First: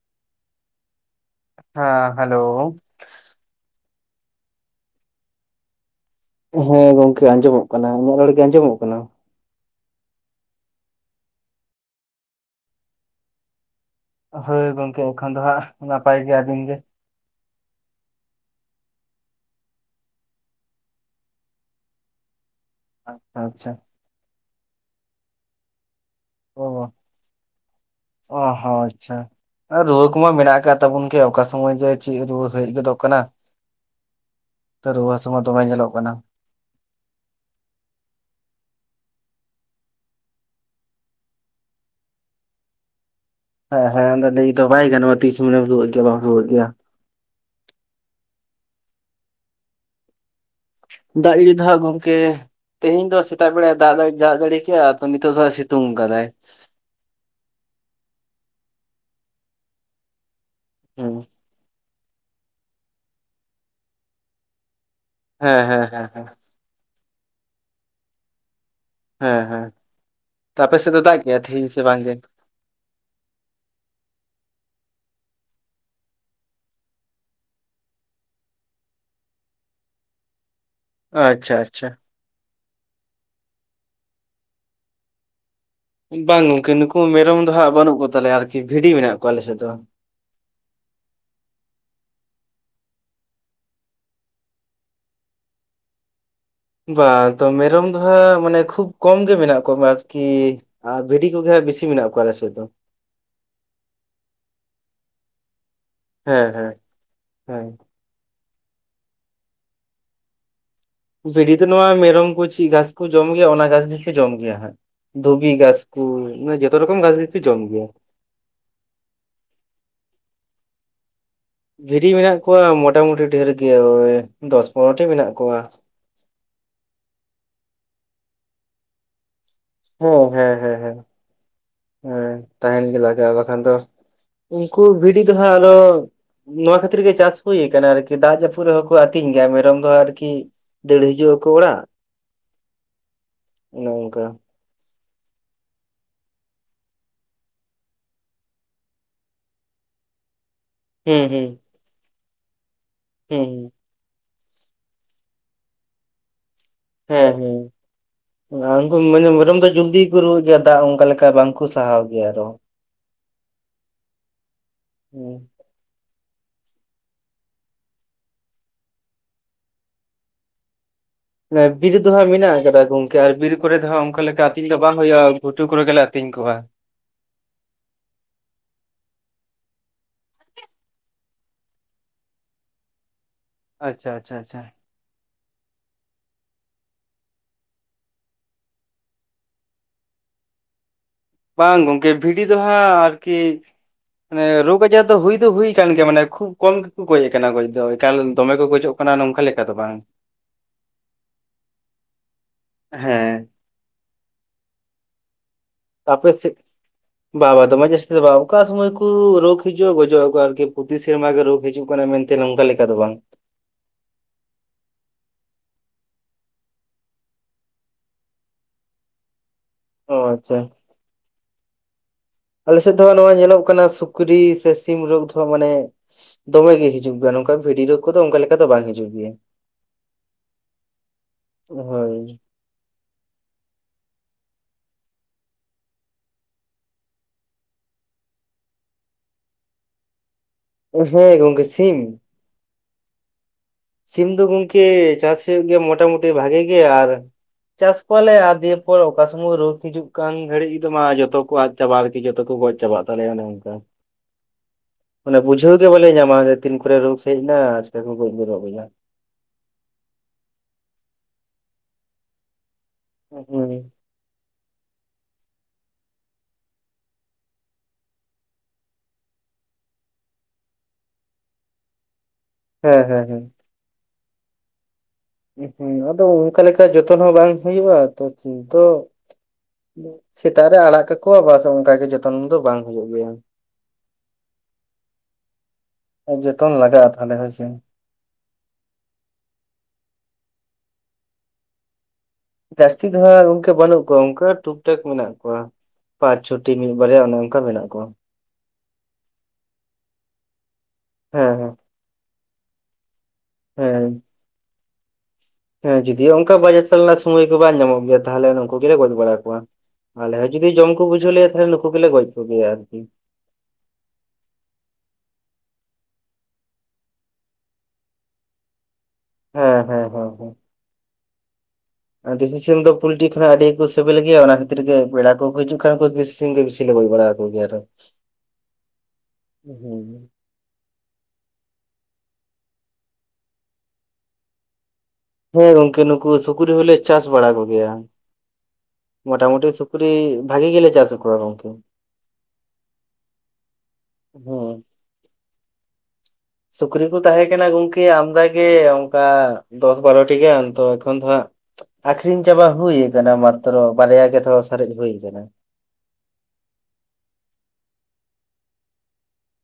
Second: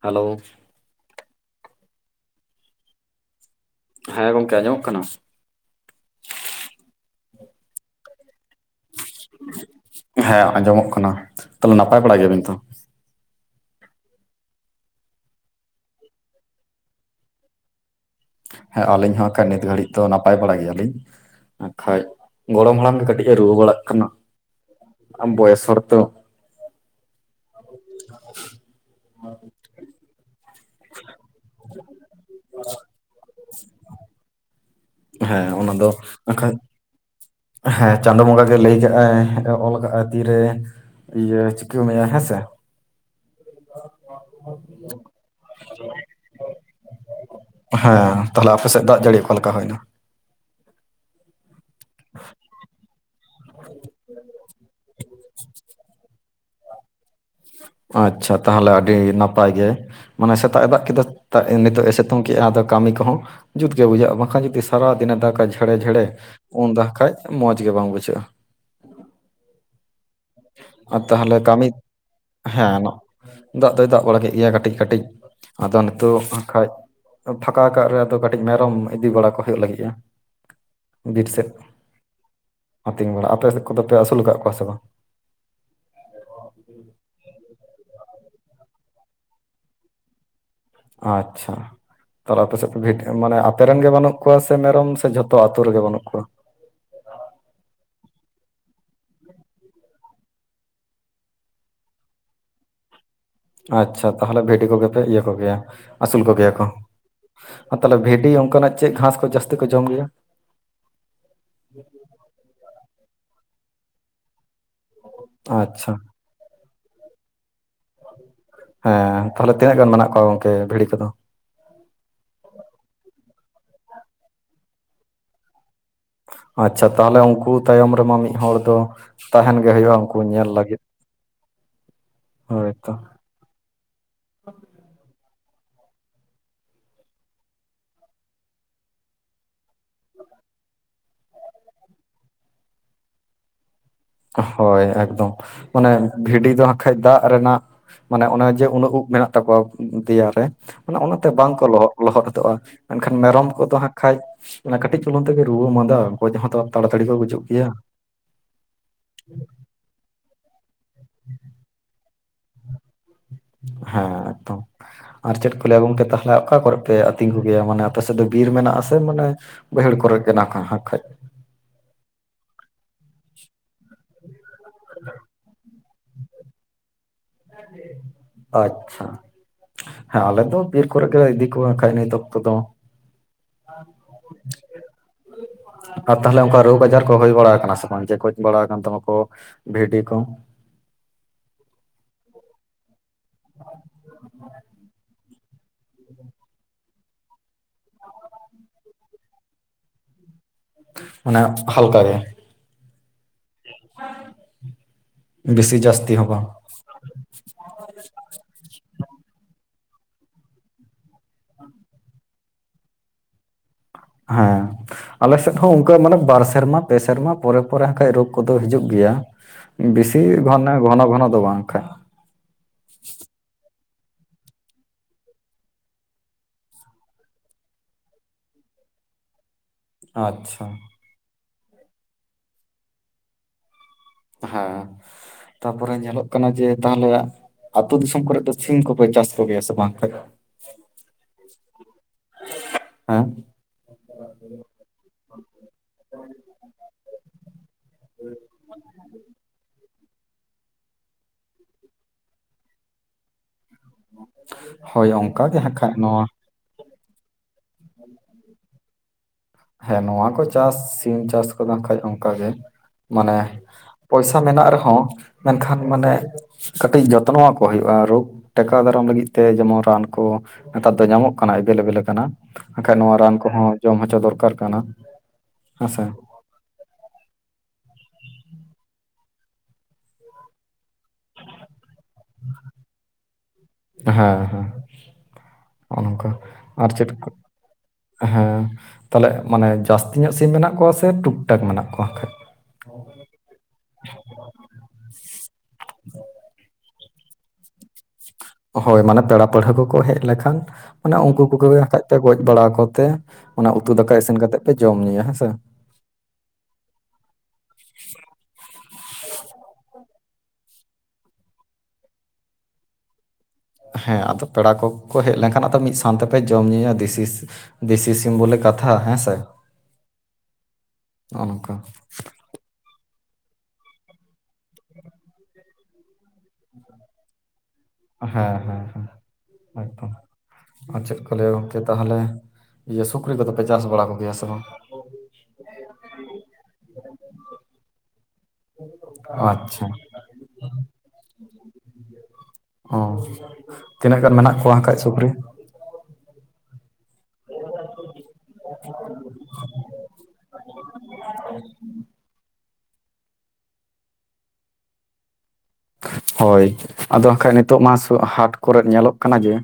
Hello ᱦᱮᱸ hello ᱦᱮᱸ ᱜᱚᱝᱠᱮ ᱟᱸᱡᱚᱢᱚᱜ ᱠᱟᱱᱟ ᱦᱮᱸ ᱜᱚᱝᱠᱮ ᱟᱸᱡᱚᱢᱚᱜ ᱠᱟᱱᱟ ᱤᱧᱟᱹᱜ ᱨᱚᱲ ᱠᱤ ᱟᱸᱡᱚᱢᱚᱜ ᱠᱟᱱᱟ ᱦᱮᱸ ᱟᱸᱡᱚᱢᱚᱜ ᱠᱟᱱᱟ ᱛᱟᱞᱦᱮ ᱱᱟᱯᱟᱭ ᱵᱟᱲᱟ ᱜᱮᱭᱟᱵᱤᱱ ᱛᱚ ᱦᱳᱭ ᱜᱚᱝᱠᱮ ᱮᱠᱷᱚᱱ ᱫᱚ ᱦᱟᱸᱜ ᱱᱟᱯᱟᱭ ᱜᱮᱭᱟᱵᱤᱱ ᱜᱮ ᱦᱮᱸ ᱟᱹᱞᱤᱧ ᱦᱚᱸ ᱵᱟᱠᱷᱟᱡ ᱱᱤᱛ ᱜᱷᱟᱹᱲᱤᱡ ᱫᱚ ᱱᱟᱯᱟᱭ ᱵᱟᱲᱟ ᱜᱮᱭᱟᱞᱤᱧ ᱵᱟᱠᱷᱟᱡ ᱜᱚᱲᱚᱢ ᱦᱟᱲᱟᱢ ᱠᱟᱹᱴᱤᱡ ᱟᱪᱪᱷᱟ ᱨᱩᱭᱟ ᱟᱪᱪᱷᱟ ᱵᱟᱱᱟ ᱠᱟᱱᱟ ᱵᱚᱭᱥ ᱦᱚᱲᱛᱚ ᱚ ᱚ ᱦᱚᱸ ᱟᱪᱪᱷᱟ ᱨᱩᱣᱟᱹ ᱠᱚᱢᱟ ᱢᱮᱱᱟᱜ ᱟᱠᱟᱫᱟ ᱠᱫ ᱛᱟᱵᱚᱱ ᱜᱮ ᱚᱠᱟ ᱥᱚᱢᱚᱭ ᱡᱮ ᱪᱮᱫ ᱨᱩᱣᱟᱹ ᱦᱮᱡ ᱜᱚᱫᱚᱜ ᱠᱟᱱᱟ ᱛᱚ ᱨᱩᱣᱟᱹ ᱦᱟᱥᱩᱚᱭ ᱦᱮᱸ ᱫᱚᱢᱮ ᱚᱱᱟ ᱫᱚ ᱧᱮᱞᱚᱜ ᱠᱟᱱᱟ ᱟᱠᱷᱟᱡ ᱦᱮᱸ ᱪᱟᱸᱫᱳ ᱵᱚᱸᱜᱟ ᱜᱮ ᱞᱟᱹᱭ ᱠᱟᱜᱼ-ᱟᱭ ᱚᱞ ᱠᱟᱜ ᱟᱭ ᱛᱤᱨᱮ ᱤᱭᱟᱹ ᱪᱤᱠᱟᱹᱣ ᱢᱮᱭᱟ ᱦᱮᱸ ᱥᱮ ᱦᱮᱸ ᱦᱮᱸ ᱞᱟᱹᱭ ᱫᱚ ᱵᱟᱭ ᱜᱟᱱᱚᱜ-ᱟ ᱛᱤᱥ ᱢᱤᱱᱮᱢ ᱨᱩᱣᱟᱹᱜ ᱜᱮᱭᱟ ᱵᱟᱢ ᱨᱩᱣᱟᱹᱜ ᱜᱮᱭᱟ ᱦᱮᱸ ᱛᱟᱦᱞᱮ ᱟᱯᱮ ᱥᱮᱫ ᱫᱟᱜ ᱡᱟᱹᱲᱤ ᱚᱠᱟᱞᱮᱠᱟ ᱦᱩᱭᱱᱟ ᱫᱟᱜ ᱡᱟᱲᱤ ᱫᱚ ᱦᱟᱸᱜ ᱜᱚᱝᱠᱮ ᱛᱮᱦᱤᱧ ᱫᱚ ᱥᱮᱛᱟᱜ ᱵᱮᱲᱟ ᱫᱟᱜ ᱫᱚ ᱫᱟᱡᱟᱲᱤ ᱠᱮᱫᱟᱭ ᱱᱤᱛᱚᱜ ᱫᱟ ᱥᱤᱛᱩᱝᱠᱟᱫᱟᱭ ᱟᱪᱪᱷᱟ ᱛᱟᱦᱚᱞᱮ ᱟᱹᱰᱤ ᱱᱟᱯᱟᱭ ᱜᱮ ᱢᱟᱱᱮ ᱥᱮᱛᱟᱜ ᱮ ᱫᱟᱜ ᱠᱮᱫᱟᱜ ᱦᱮᱸ ᱱᱤᱛᱳ ᱥᱮᱛᱟᱜ ᱜᱚᱡᱠᱮ ᱟᱫᱚ ᱠᱟᱹᱢᱤ ᱠᱚᱦᱚᱸ ᱡᱩᱛ ᱜᱮᱮ ᱵᱩᱡᱷᱟᱹᱜ-ᱟ ᱵᱟᱝᱠᱷᱟᱱ ᱡᱩᱫᱤ ᱥᱟᱨᱟᱫᱤᱱᱮ ᱫᱟᱠᱟ ᱦᱮᱸ ᱡᱷᱮᱲᱮ ᱦᱮᱸ ᱡᱷᱮᱲᱮ ᱦᱮᱸ ᱦᱮᱸ ᱩᱱ ᱫ ᱠᱷᱟᱡ ᱢᱚᱡ ᱜᱮ ᱵᱟᱝ ᱵᱩᱡᱷᱟᱹᱜ-ᱟ ᱦᱮᱸ ᱦᱮᱸ ᱟᱯᱮ ᱥᱮᱫ ᱫᱚ ᱟᱨ ᱫᱟᱜ ᱛᱟᱦᱚᱞᱮ ᱠᱮᱭᱟ ᱠᱟᱹᱢᱤ ᱛᱮᱦᱮᱤᱧ ᱥᱮ ᱵᱟᱝᱜᱮ ᱦᱮᱸ ᱫᱟᱜ ᱫᱚᱭ ᱫᱟᱜ ᱵᱟᱲᱟ ᱠᱮᱫ ᱜᱮᱭᱟ ᱠᱟᱹᱴᱤᱡ ᱠᱟᱹᱴᱤᱡ ᱟᱫᱚ ᱱᱤᱛᱚᱜ ᱠᱷᱟᱱᱡ ᱯᱷᱟᱸᱠᱟ ᱠᱟᱜ ᱨᱮ ᱟᱫᱚ ᱠᱟᱹᱴᱤᱡ ᱢᱮᱨᱚᱢ ᱤᱫᱤ ᱵᱟᱲᱟ ᱠᱚ ᱦᱩᱭᱩᱜ ᱞᱟᱹᱜᱤ ᱮ ᱾ ᱵᱤᱨ ᱥᱮᱫ ᱟᱪᱪᱷᱟ ᱟᱪᱪᱷᱟ ᱟᱹᱛᱤᱧ ᱵᱟᱲᱼᱟ ᱟᱯᱮ ᱥᱮᱫ ᱠᱚᱫᱚᱯᱮ ᱟᱹᱥᱩᱞ ᱟᱠᱟᱫ ᱠᱚᱣᱟ ᱥᱮ ᱵᱟᱝ ᱵᱟᱝ ᱜᱚᱝᱠᱮ ᱱᱩᱠᱩ ᱢᱮᱨᱚᱢ ᱫᱚ ᱦᱟᱸᱜ ᱵᱟᱹᱱᱩᱜ ᱠᱚᱛᱟᱞᱮᱭᱟ ᱟᱨᱠᱤ ᱵᱷᱤᱰᱤ ᱢᱮᱱᱟᱜ ᱠᱚᱣᱟ ᱟᱞᱮ ᱥᱮᱫ ᱫᱚ ᱟᱪᱪᱷᱟ ᱛᱟᱦᱚᱞᱮ ᱟᱯᱮᱥᱮᱫ ᱯᱮ ᱵᱷᱤ ᱢᱟᱱᱮ ᱟᱯᱮ ᱨᱮᱱ ᱜᱮ ᱵᱟᱹᱱᱩᱜ ᱠᱚᱣᱟ ᱥᱮ ᱢᱮᱨᱚᱢ ᱥᱮ ᱡᱷᱚᱛᱚ ᱟᱛᱳ ᱨᱮᱜᱮ ᱵᱟᱹᱱᱩᱜ ᱠᱚᱣᱟ ᱵᱟᱝ ᱛᱚ ᱢᱮᱨᱚᱢ ᱫᱚᱦᱟᱸᱟᱜ ᱢᱟᱱᱮ ᱠᱷᱩᱵ ᱠᱚᱢ ᱜᱮ ᱢᱮᱱᱟᱜ ᱠᱚᱣᱟ ᱟᱨᱠᱤ ᱟᱨ ᱵᱷᱤᱰᱤ ᱠᱚᱜᱮ ᱦ ᱵᱮᱥᱤ ᱢᱮᱱᱟᱜ ᱠᱚᱣᱟᱞ ᱥᱮᱫ ᱫᱚ ᱟᱪᱪᱷᱟ ᱛᱟᱦᱚᱞᱮ ᱵᱷᱤᱰᱤ ᱠᱚᱜᱮ ᱯᱮ ᱤᱭᱟᱹ ᱠᱚᱜᱮᱭᱟ ᱟᱹᱥᱩᱞ ᱦᱮᱸ ᱠᱚᱜᱮᱭᱟ ᱠᱚ ᱦᱮᱸ ᱦᱮᱸ ᱟᱨ ᱛᱟᱦᱚᱞᱮ ᱵᱷᱤᱰᱤ ᱚᱱᱠᱟᱱᱟᱜ ᱪᱮᱫ ᱜᱷᱟᱸᱥ ᱠᱚ ᱡᱟᱹᱥᱛᱤ ᱠᱚ ᱡᱚᱢ ᱜᱮᱭᱟ ᱵᱷᱤᱰᱤ ᱫᱚ ᱱᱚᱣᱟ ᱢᱮᱨᱚᱢ ᱠᱚ ᱪᱮᱫ ᱜᱷᱟᱥ ᱠᱚ ᱡᱚᱢ ᱜᱮᱭᱟ ᱚᱱᱟ ᱜᱷᱟᱥ ᱜᱮᱯᱮ ᱡᱚᱢ ᱜᱮᱭᱟ ᱦᱟᱸᱜ ᱫᱷᱩᱵᱤ ᱜᱷᱟᱥ ᱟᱪᱪᱷᱟ ᱠᱚ ᱢᱮ ᱡᱷᱚᱛᱚ ᱨᱚᱠᱚᱢ ᱜᱷᱟᱥ ᱜᱮᱯᱮ ᱡᱚᱢ ᱜᱮᱭᱟ ᱦᱮᱸ ᱛᱟᱦᱚᱞᱮ ᱛᱤᱱᱟᱹᱜ ᱜᱟᱱ ᱢᱮᱱᱟᱜ ᱠᱚᱣᱟ ᱜᱚᱝᱠᱮ ᱵᱷᱤᱲᱤ ᱠᱚᱫᱚ ᱵᱷᱤᱨᱤ ᱢᱮᱱᱟᱜ ᱠᱚᱣᱟ ᱢᱚᱴ ᱢᱩᱩᱴᱤ ᱰᱷᱮᱨ ᱜᱮ ᱳᱭ ᱫᱚᱥ ᱯᱚᱱᱨᱚᱴᱤ ᱢᱮᱱᱟᱜ ᱠᱚᱣᱟ ᱟᱪᱪᱷᱟ ᱛᱟᱦᱞᱮ ᱩᱱᱠᱩ ᱛᱟᱭᱚᱢ ᱨᱮᱢᱟ ᱢᱤᱫ ᱦᱚᱲ ᱫᱚ ᱛᱟᱦᱮᱱ ᱜᱮ ᱦᱩᱭᱩᱜᱼᱟ ᱩᱱᱠᱩ ᱦᱮᱸ ᱧᱮᱞ ᱦᱮᱸ ᱦᱮᱸ ᱞᱟᱹᱜᱤᱫ ᱦᱮᱸ ᱦᱮᱸ ᱛᱟᱦᱮᱱ ᱦᱳᱭᱛᱚ ᱜᱮ ᱞᱟᱜᱟᱜᱼᱟ ᱵᱟᱠᱷᱟᱱ ᱫᱚ ᱩᱱᱠᱩ ᱵᱷᱤᱰᱤ ᱫᱚᱦᱟᱸᱜ ᱟᱫᱚ ᱱᱚᱣᱟ ᱠᱷᱟᱹᱛᱤᱨ ᱜᱮ ᱪᱟᱥ ᱦᱩᱭ ᱟᱠᱟᱱᱟ ᱟᱨᱠᱤ ᱫᱟᱜ ᱡᱟᱹᱯᱩᱫ ᱨᱮᱦᱚᱸ ᱠᱚ ᱟᱹᱛᱤᱧ ᱜᱮᱭᱟ ᱢᱮᱨᱚᱢ ᱫᱚ ᱟᱨᱠᱤ ᱫᱟᱹᱲ ᱦᱤᱡᱩᱜ ᱟᱠᱚ ᱚᱲᱟᱜ ᱚᱱᱮ ᱚᱱᱠᱟ ᱦᱳᱭ ᱮᱠᱫᱚᱢ ᱢᱟᱱᱮ ᱵᱷᱤᱰᱤ ᱫᱚ ᱦᱟᱸᱠᱷᱟᱡ ᱫᱟᱜ ᱨᱮᱱᱟᱜ ᱢᱟᱱᱮ ᱚᱱᱮ ᱡᱮ ᱩᱱᱟᱹᱜ ᱩᱵ ᱢᱮᱱᱟᱜ ᱛᱟᱠᱚᱣᱟ ᱫᱮᱤᱭᱟᱨᱮ ᱚᱱᱮ ᱦᱩᱸ ᱚᱱᱟᱛᱮ ᱦᱩᱸ ᱵᱟᱝᱠᱚ ᱞᱚᱦ ᱞᱚᱦᱚᱫᱚᱜᱼᱟ ᱢᱮᱱᱠᱷᱟᱱ ᱢᱮᱨᱚᱢ ᱦᱩᱸ ᱠᱚᱫᱚ ᱦᱟᱸᱜ ᱠᱷᱟᱱᱡ ᱠᱟᱹᱴᱤᱡ ᱪᱩᱞᱚᱱ ᱛᱮᱜᱮ ᱨᱩᱣᱟᱹ ᱮᱢᱟᱫᱟ ᱜᱠᱚ ᱛ ᱛᱟᱲᱟᱛᱟᱹᱲᱤ ᱠᱚ ᱦᱮᱸ ᱜᱩᱡᱩᱜ ᱜᱮᱭᱟ ᱦᱮᱸ ᱩᱱᱠᱩ ᱢᱟᱱᱮ ᱢᱮᱨᱚᱢ ᱫᱚ ᱡᱚᱞᱫᱤ ᱜᱮᱠᱚ ᱨᱩᱣᱟᱹᱜ ᱜᱮᱭᱟ ᱫᱟᱜ ᱚᱱᱠᱟ ᱞᱮᱠᱟ ᱵᱟᱝᱠᱚ ᱥᱟᱦᱟᱣ ᱜᱮᱭᱟ ᱟᱨᱚ ᱦᱮᱸ ᱛᱚ ᱟᱨ ᱪᱮᱫ ᱦᱩᱸ ᱠᱚ ᱯᱞᱮ ᱜᱚᱢᱠᱮ ᱛᱟᱦᱚᱞᱮ ᱚᱠᱟ ᱠᱚᱨᱮ ᱯᱮ ᱟᱹᱛᱤᱝᱜᱮᱭᱟ ᱢᱟᱱᱮ ᱟᱯᱮ ᱥᱮᱫ ᱫᱚ ᱵᱤᱨ ᱢᱮᱱᱟᱜ ᱟᱥᱮ ᱢᱟᱱᱮ ᱵᱟᱹᱭᱦᱟᱹᱲ ᱠᱚᱨᱮ ᱜᱮᱦᱸᱜ ᱠᱷᱡ ᱵᱤᱨ ᱫᱚ ᱦᱟᱸᱜ ᱢᱮᱱᱟᱜ ᱟᱠᱟᱫᱟ ᱜᱚᱝᱠᱮ ᱟᱨ ᱵᱤᱨ ᱠᱚᱨᱮ ᱫᱚ ᱦᱟᱸᱜ ᱚᱱᱠᱟ ᱞᱮᱠᱟ ᱟᱹᱛᱤᱧ ᱫᱚ ᱵᱟᱝ ᱦᱩᱭᱩᱜᱼᱟ ᱜᱷᱩᱴᱩ ᱠᱚᱨᱮ ᱜᱮᱞᱮ ᱟᱛᱤᱧ ᱠᱚᱣᱟ ᱟᱪᱪᱷᱟ ᱦᱮᱸ ᱟᱞᱮ ᱫᱚ ᱵᱤᱨ ᱠᱚᱨᱮ ᱜᱮᱞᱮ ᱤᱫᱤ ᱠᱚᱣᱟ ᱠᱷᱟᱱᱡ ᱱᱤᱛ ᱚᱠᱛᱚ ᱫᱚ ᱟᱪᱪᱷᱟ ᱟᱪᱪᱷᱟ ᱟᱪᱷᱟ ᱟᱨ ᱛᱟᱦᱚᱞᱮ ᱚᱱᱠᱟ ᱨᱳᱜᱽ ᱟᱡᱟᱨ ᱠᱚ ᱦᱩᱭ ᱵᱟᱲᱟ ᱠᱟᱱᱟ ᱥᱮ ᱵᱟᱝ ᱡᱮ ᱜᱚᱪ ᱵᱟᱲᱟ ᱠᱟᱱᱟᱱ ᱛᱟᱢᱟ ᱠᱚ ᱵᱷᱤᱴᱤ ᱠᱚ ᱵᱟᱝ ᱜᱚᱝᱠᱮ ᱵᱷᱤᱰᱤ ᱫᱚ ᱦᱟᱸᱜ ᱟᱨᱠᱤ ᱢᱟᱱᱮ ᱨᱳᱜᱽ ᱟᱡᱟᱨ ᱫᱚ ᱦᱩᱭ ᱫᱚ ᱦᱩᱭ ᱠᱟᱱ ᱜᱮᱭᱟ ᱢᱟᱱᱮ ᱠᱷᱩᱵ ᱠᱚᱢ ᱜᱮᱠᱚ ᱜᱚᱡ ᱟᱠᱟᱱᱟ ᱜᱚᱡ ᱫᱚ ᱮᱠᱟᱞ ᱫᱚᱢᱮ ᱠᱚ ᱜᱚᱡᱚᱜ ᱠᱟᱱᱟ ᱱᱚᱝᱠᱟ ᱞᱮᱠᱟ ᱫᱚ ᱵᱟᱝ ᱚᱱᱟ ᱦᱟᱞᱠᱟ ᱜᱮ ᱦᱮᱸ ᱵᱮᱥᱤ ᱡᱟᱹᱥᱛᱤ ᱦᱚᱸ ᱛᱟᱯᱮ ᱵᱟᱝ ᱥᱮᱫ ᱵᱟᱵᱟ ᱫᱚᱢᱮ ᱡᱟᱹᱥᱛᱤ ᱫᱚ ᱵᱟ ᱚᱠᱟ ᱥᱚᱢᱚᱭ ᱠᱚ ᱨᱳᱜ ᱦᱤᱡᱩᱜᱼᱟ ᱜᱚᱡᱚᱜ ᱟᱠᱚ ᱟᱨᱠᱤ ᱯᱩᱛᱷᱤ ᱥᱮᱨᱢᱟ ᱜᱮ ᱨᱳᱜ ᱦᱤᱡᱩᱜ ᱠᱟᱱᱟ ᱢᱮᱱᱛᱮ ᱛᱮ ᱱᱚᱝᱠᱟ ᱞᱮᱠᱟ ᱫᱚ ᱵᱟᱝ ᱦᱮᱸ ᱟᱞᱮ ᱥᱮᱫ ᱦᱚᱸ ᱚᱱᱠᱟ ᱢᱟᱱᱮ ᱵᱟᱨ ᱥᱮᱨᱢᱟ ᱯᱮ ᱥᱮᱨᱢᱟ ᱯᱚᱨᱮ ᱯᱚᱨᱮᱠᱟᱱᱡ ᱨᱳᱜᱽ ᱠᱚᱫᱚ ᱦᱤᱡᱩᱜ ᱜᱮᱭᱟ ᱚ ᱵᱮᱥᱤ ᱟᱪᱪᱷᱟ ᱜᱚᱱ ᱜᱷᱚᱱ ᱜᱷᱚᱱ ᱫᱚ ᱵᱟᱝ ᱠᱷᱟᱱ ᱟᱞᱮᱥᱮᱫ ᱫᱚ ᱱᱚᱣᱟ ᱧᱮᱞᱚᱜ ᱠᱟᱱᱟ ᱥᱩᱠᱨᱤ ᱥᱮ ᱥᱤᱢ ᱨᱳᱜᱽ ᱫᱚ ᱢᱟᱱᱮ ᱫᱚᱢᱮ ᱜᱮ ᱦᱤᱡᱩᱜ ᱜᱮᱭᱟ ᱱᱚᱝᱠᱟ ᱵᱷᱤᱰᱤ ᱨᱳᱜᱽ ᱠᱚᱫᱚ ᱚᱱᱠᱟ ᱞᱮᱠᱟ ᱫᱚ ᱵᱟᱝ ᱦᱤᱡᱩᱜ ᱜᱮᱭᱟ ᱟᱪᱪᱷᱟ ᱦᱳᱭ ᱦᱮᱸ ᱛᱟᱯᱚᱨᱮ ᱧᱮᱞᱚᱜ ᱠᱟᱱᱟ ᱡᱮ ᱛᱟᱦᱚᱞᱮ ᱟᱛᱳ ᱫᱤᱥᱚᱢ ᱠᱚᱨᱮ ᱫᱚ ᱥᱤᱢ ᱠᱚᱯᱮ ᱪᱟᱥ ᱠᱚ ᱜᱮᱭᱟ ᱥᱮ ᱵᱟᱝ? ᱦᱮᱸ ᱜᱚᱝᱠᱮ ᱥᱤᱢ ᱾ ᱦᱮᱸ ᱥᱤᱢ ᱫᱚ ᱜᱚᱢᱠᱮ ᱪᱟᱥ ᱦᱳᱭᱳᱜ ᱜᱮᱭᱟ ᱢᱳᱴᱟᱢᱩᱴᱤ ᱵᱷᱟᱜᱮ ᱜᱮ ᱟᱨ ᱪᱟᱥ ᱠᱚᱣᱟᱞᱮ ᱟᱨ ᱫᱤᱭᱮ ᱯᱚᱨ ᱚᱠᱟ ᱥᱚᱢᱚᱭ ᱨᱳᱜᱽ ᱦᱤᱡᱩᱜ ᱠᱟᱱ ᱜᱷᱟᱹᱲᱤᱡ ᱫᱚᱢᱟ ᱡᱚᱛᱚ ᱠᱚ ᱟᱫ ᱪᱟᱵᱟᱜ ᱟᱨᱠᱤ ᱡᱚᱛᱚ ᱠᱚ ᱜᱚᱡ ᱪᱟᱵᱟᱜ ᱛᱟᱞᱮᱭᱟ ᱚᱱᱮ ᱚᱱᱠᱟ ᱦᱳᱭ ᱚᱱᱟ ᱚᱱᱠᱟ ᱵᱩᱡᱷᱟᱹᱣ ᱦᱟᱸᱜ ᱜᱮ ᱠᱷᱟᱡ ᱵᱟᱞᱮ ᱱᱚᱣᱟ ᱧᱟᱢᱟ ᱛᱤᱱ ᱠᱚᱨᱮ ᱨᱳᱥ ᱦᱮᱡ ᱮᱱᱟ ᱟᱪᱠᱟ ᱠᱚ ᱜᱚᱡ ᱜᱚᱫᱚ ᱮᱱᱟ ᱾ ᱦᱮᱸ ᱱᱚᱣᱟ ᱠᱚ ᱪᱟᱥ ᱥᱤᱢ ᱪᱟᱥ ᱠᱚᱫᱚ ᱠᱷᱟᱡ ᱚᱱᱠᱟᱜᱮ ᱢᱟᱱᱮ ᱦᱩᱸ ᱯᱚᱭᱥᱟ ᱢᱮᱱᱟᱜ ᱨᱮᱦᱚᱸ ᱢᱮᱱᱠᱷᱟᱱ ᱢᱟᱱᱮ ᱠᱟᱹᱴᱤᱡ ᱡᱚᱛᱱᱚ ᱟᱠᱚ ᱦᱳᱭᱳᱜᱼᱟ ᱨᱳᱜᱽ ᱴᱮᱠᱟᱣ ᱫᱟᱨᱟᱢ ᱞᱟᱹᱜᱤᱫ ᱛᱮ ᱡᱮᱢᱚᱱ ᱨᱟᱱ ᱠᱚ, ᱱᱮᱛᱟᱨ ᱫᱚ ᱧᱟᱢᱚᱜ ᱠᱟᱱᱟ ᱮᱵᱮᱞ ᱮᱵᱮᱞ ᱟᱠᱟᱱᱟ ᱢᱮᱱᱠᱷᱟᱱ ᱦᱮᱸ ᱱᱚᱣᱟ ᱦᱮᱸ ᱨᱟᱱ ᱦᱮᱸ ᱠᱚᱦᱚᱸ ᱡᱚᱢ ᱦᱚᱪᱚ ᱫᱚᱨᱠᱟᱨ ᱠᱟᱱᱟ ᱾ [unintelligible] ᱟᱫᱚ ᱚᱱᱠᱟ ᱞᱮᱠᱟ ᱡᱚᱛᱚᱱ ᱦᱚᱸ ᱵᱟᱝ ᱦᱩᱭᱩᱜᱼᱟ ᱛᱚ ᱪᱤᱱᱛᱟᱹ ᱫᱚ ᱥᱮᱛᱟᱜ ᱨᱮ ᱟᱲᱟᱜ ᱠᱟᱠᱚᱣᱟ ᱵᱟᱥ ᱚᱝᱠᱟ ᱜᱮ ᱡᱚᱛᱚᱱ ᱫᱚ ᱵᱟᱝ ᱦᱩᱭᱩᱜ ᱜᱮᱭᱟ ᱾ ᱦᱚᱸ ᱦᱚᱸ ᱦᱚᱸ ᱚᱱᱠᱟ ᱡᱚᱛᱚᱱ ᱟᱨ ᱞᱟᱜᱟᱜᱼᱟ ᱪᱮᱫ ᱠᱚ ᱛᱟᱦᱚᱞᱮ ᱦᱳᱭᱥᱮ ᱦᱮᱸ ᱛᱟᱞᱮᱜ ᱢᱟᱱᱮ ᱡᱟᱹᱥᱛᱤ ᱧᱚᱜ ᱥᱤᱢ ᱢᱮᱱᱟᱜ ᱠᱚᱣᱟ ᱥᱮ ᱴᱩᱠ ᱴᱟᱠ ᱢᱮᱱᱟᱜ ᱠᱚᱣᱟ ᱠᱷᱟᱡ ᱡᱟᱹᱥᱛᱤ ᱫᱚᱦᱟᱸᱜ ᱜᱚᱝᱠᱮ ᱵᱟᱹᱱᱩᱜ ᱠᱚᱣᱟ ᱚᱱᱠᱟ ᱴᱩᱠ ᱴᱟᱠ ᱢᱮᱱᱟᱜ ᱠᱚᱣᱟ ᱾ ᱯᱟᱸᱪ ᱪᱷᱚᱴᱤ ᱢᱤᱫ ᱵᱟᱨᱭᱟ ᱚᱱᱮ ᱚᱱᱠᱟ ᱢᱮᱱᱟᱜ ᱠᱚᱣᱟ ᱾ ᱦᱳᱭ ᱢᱟᱱᱮ ᱯᱮᱲᱟ ᱯᱟᱹᱲᱦᱟᱺ ᱠᱚᱠᱚ ᱦᱮᱡ ᱞᱮᱠᱷᱟᱱ ᱢᱟᱱᱮ ᱩᱱᱠᱩ ᱦᱮᱸ ᱠᱚᱜᱮ ᱦᱮᱸ ᱠᱷᱟᱡ ᱛᱚ ᱜᱚᱡ ᱵᱟᱲᱟ ᱠᱚᱛᱮ ᱚᱱᱟ ᱩᱛᱩ ᱦᱮᱸ ᱫᱟᱠᱟ ᱤᱥᱤᱱ ᱠᱟᱛᱮ ᱠᱚ ᱡᱚᱢ ᱧᱩᱭᱟ ᱦᱮᱸᱥᱮ ᱾ ᱦᱮᱸ ᱡᱩᱫᱤ ᱚᱱᱠᱟ ᱵᱟᱡᱟᱨ ᱪᱟᱞᱟᱜ ᱥᱚᱢᱚᱭ ᱠᱚ ᱵᱟᱝ ᱧᱟᱢᱚᱜ ᱜᱮᱭᱟ ᱛᱟᱦᱚᱞᱮ ᱱᱩᱝᱠᱩ ᱜᱮᱞᱮ ᱜᱚᱡ ᱵᱟᱲᱟ ᱠᱚᱣᱟ ᱾ ᱟᱞᱮ ᱦᱚᱸ ᱡᱩᱤ ᱡᱚᱢ ᱠᱚ ᱵᱩᱡᱷᱟᱹᱣ ᱞᱮᱭᱟ ᱛᱟᱦᱚᱞᱮ ᱱᱩᱠᱩ ᱜᱮᱞᱮ ᱜᱚᱡ ᱠᱚ ᱜᱮᱭᱟ ᱟᱨᱠᱤ ᱦᱮᱸ ᱟᱫᱚ ᱯᱮᱲᱟ ᱠᱚᱠᱚ ᱦᱮᱡ ᱞᱮᱱᱠᱷᱟᱱ ᱟᱫᱚ ᱢᱤᱫ ᱥᱟᱶ ᱛᱮᱯᱮ ᱡᱚᱢ ᱧᱩᱭᱟ ᱫᱤᱥᱤᱥ ᱫᱤᱥᱤ ᱥᱤᱢ ᱵᱚᱞᱮ ᱠᱟᱛᱷᱟ ᱦᱮᱸᱥᱮ ᱾ ᱦᱩᱸ ᱦᱩᱸ ᱦᱩᱸ ᱦᱩᱸ ᱱᱚᱜᱼᱚ ᱱᱚᱝᱠᱟ ᱫᱤᱥᱤ ᱥᱤᱢ ᱫᱚ ᱯᱩᱞᱴᱤ ᱠᱷᱚᱱᱟᱜ ᱟᱹᱰᱤ ᱜᱮᱠᱚ ᱥᱤᱵᱤᱞ ᱜᱮᱭᱟ ᱚᱱᱟ ᱠᱷᱟᱹᱛᱤᱨ ᱜᱮ ᱯᱮᱲᱟ ᱠᱚᱠᱚ ᱦᱤᱡᱩᱜ ᱠᱷᱟᱡ ᱠᱚ ᱫᱤᱥ ᱥᱤᱢ ᱜᱮ ᱵᱮᱥᱤ ᱞᱮ ᱜᱚᱡ ᱵᱟᱲᱟ ᱟᱠᱚ ᱜᱮᱭᱟ ᱛᱚ ᱦᱮᱸ ᱦᱮᱸ ᱦᱮᱸ ᱮᱠᱫᱚᱢ ᱟᱨ ᱪᱮᱫ ᱠᱚ ᱞᱟᱹᱭᱟ ᱜᱚᱝᱠᱮ ᱛᱟᱦᱚᱞᱮ ᱤᱭᱟᱹ ᱥᱩᱠᱨᱤ ᱠᱚᱫᱚ ᱯᱮ ᱪᱟᱥ ᱵᱟᱲᱟ ᱠᱚ ᱜᱮᱭᱟ ᱥᱮ ᱵᱟᱝ? ᱦᱳᱭ ᱜᱚᱝᱠᱮ ᱱᱩᱠᱩ ᱥᱩᱠᱨᱤ ᱦᱚᱞᱮ ᱪᱟᱥ ᱵᱟᱲᱟ ᱠᱚ ᱜᱮᱭᱟ ᱾ ᱢᱳᱴᱟᱢᱩᱴᱤ ᱟᱪᱪᱷᱟ ᱥᱩᱠᱨᱤ ᱵᱷᱟᱜᱤ ᱜᱮᱞᱮ ᱪᱟᱥᱮᱜ ᱠᱚᱣᱟ ᱜᱚᱝᱠᱮ ᱾ ᱚ ᱛᱤᱱᱟᱹᱜ ᱜᱟᱱ ᱢᱮᱱᱟᱜ ᱠᱚᱣᱟ ᱦᱟᱸᱜ ᱠᱷᱟᱡ ᱥᱩᱠᱨᱤ? ᱥᱩᱠᱨᱤ ᱠᱚ ᱛᱟᱦᱮᱸ ᱠᱟᱱᱟ ᱜᱚᱝᱠᱮ ᱟᱢᱫᱟ ᱜᱮ ᱚᱱᱠᱟ ᱫᱚᱥ ᱵᱟᱨᱳᱴᱤ ᱜᱟᱱ ᱛᱚ ᱮᱠᱷᱚᱱ ᱫᱚᱦᱟᱸᱜ ᱟᱹᱠᱷᱨᱤᱧ ᱪᱟᱵᱟ ᱦᱩᱭ ᱟᱠᱟᱱᱟ ᱢᱟᱛᱨᱚ ᱵᱟᱨᱭᱟ ᱜᱮ ᱛᱷᱚ ᱥᱟᱨᱮᱡ ᱦᱩᱭ ᱠᱟᱱᱟ ᱾ ᱦᱳᱭ ᱟᱫᱚ ᱦᱟᱸᱜ ᱠᱷᱟᱡ ᱱᱤᱛᱚᱜ ᱢᱟ ᱦᱟᱴ ᱠᱚᱨᱮᱜ ᱧᱮᱞᱚᱜ ᱠᱟᱱᱟ ᱡᱮ,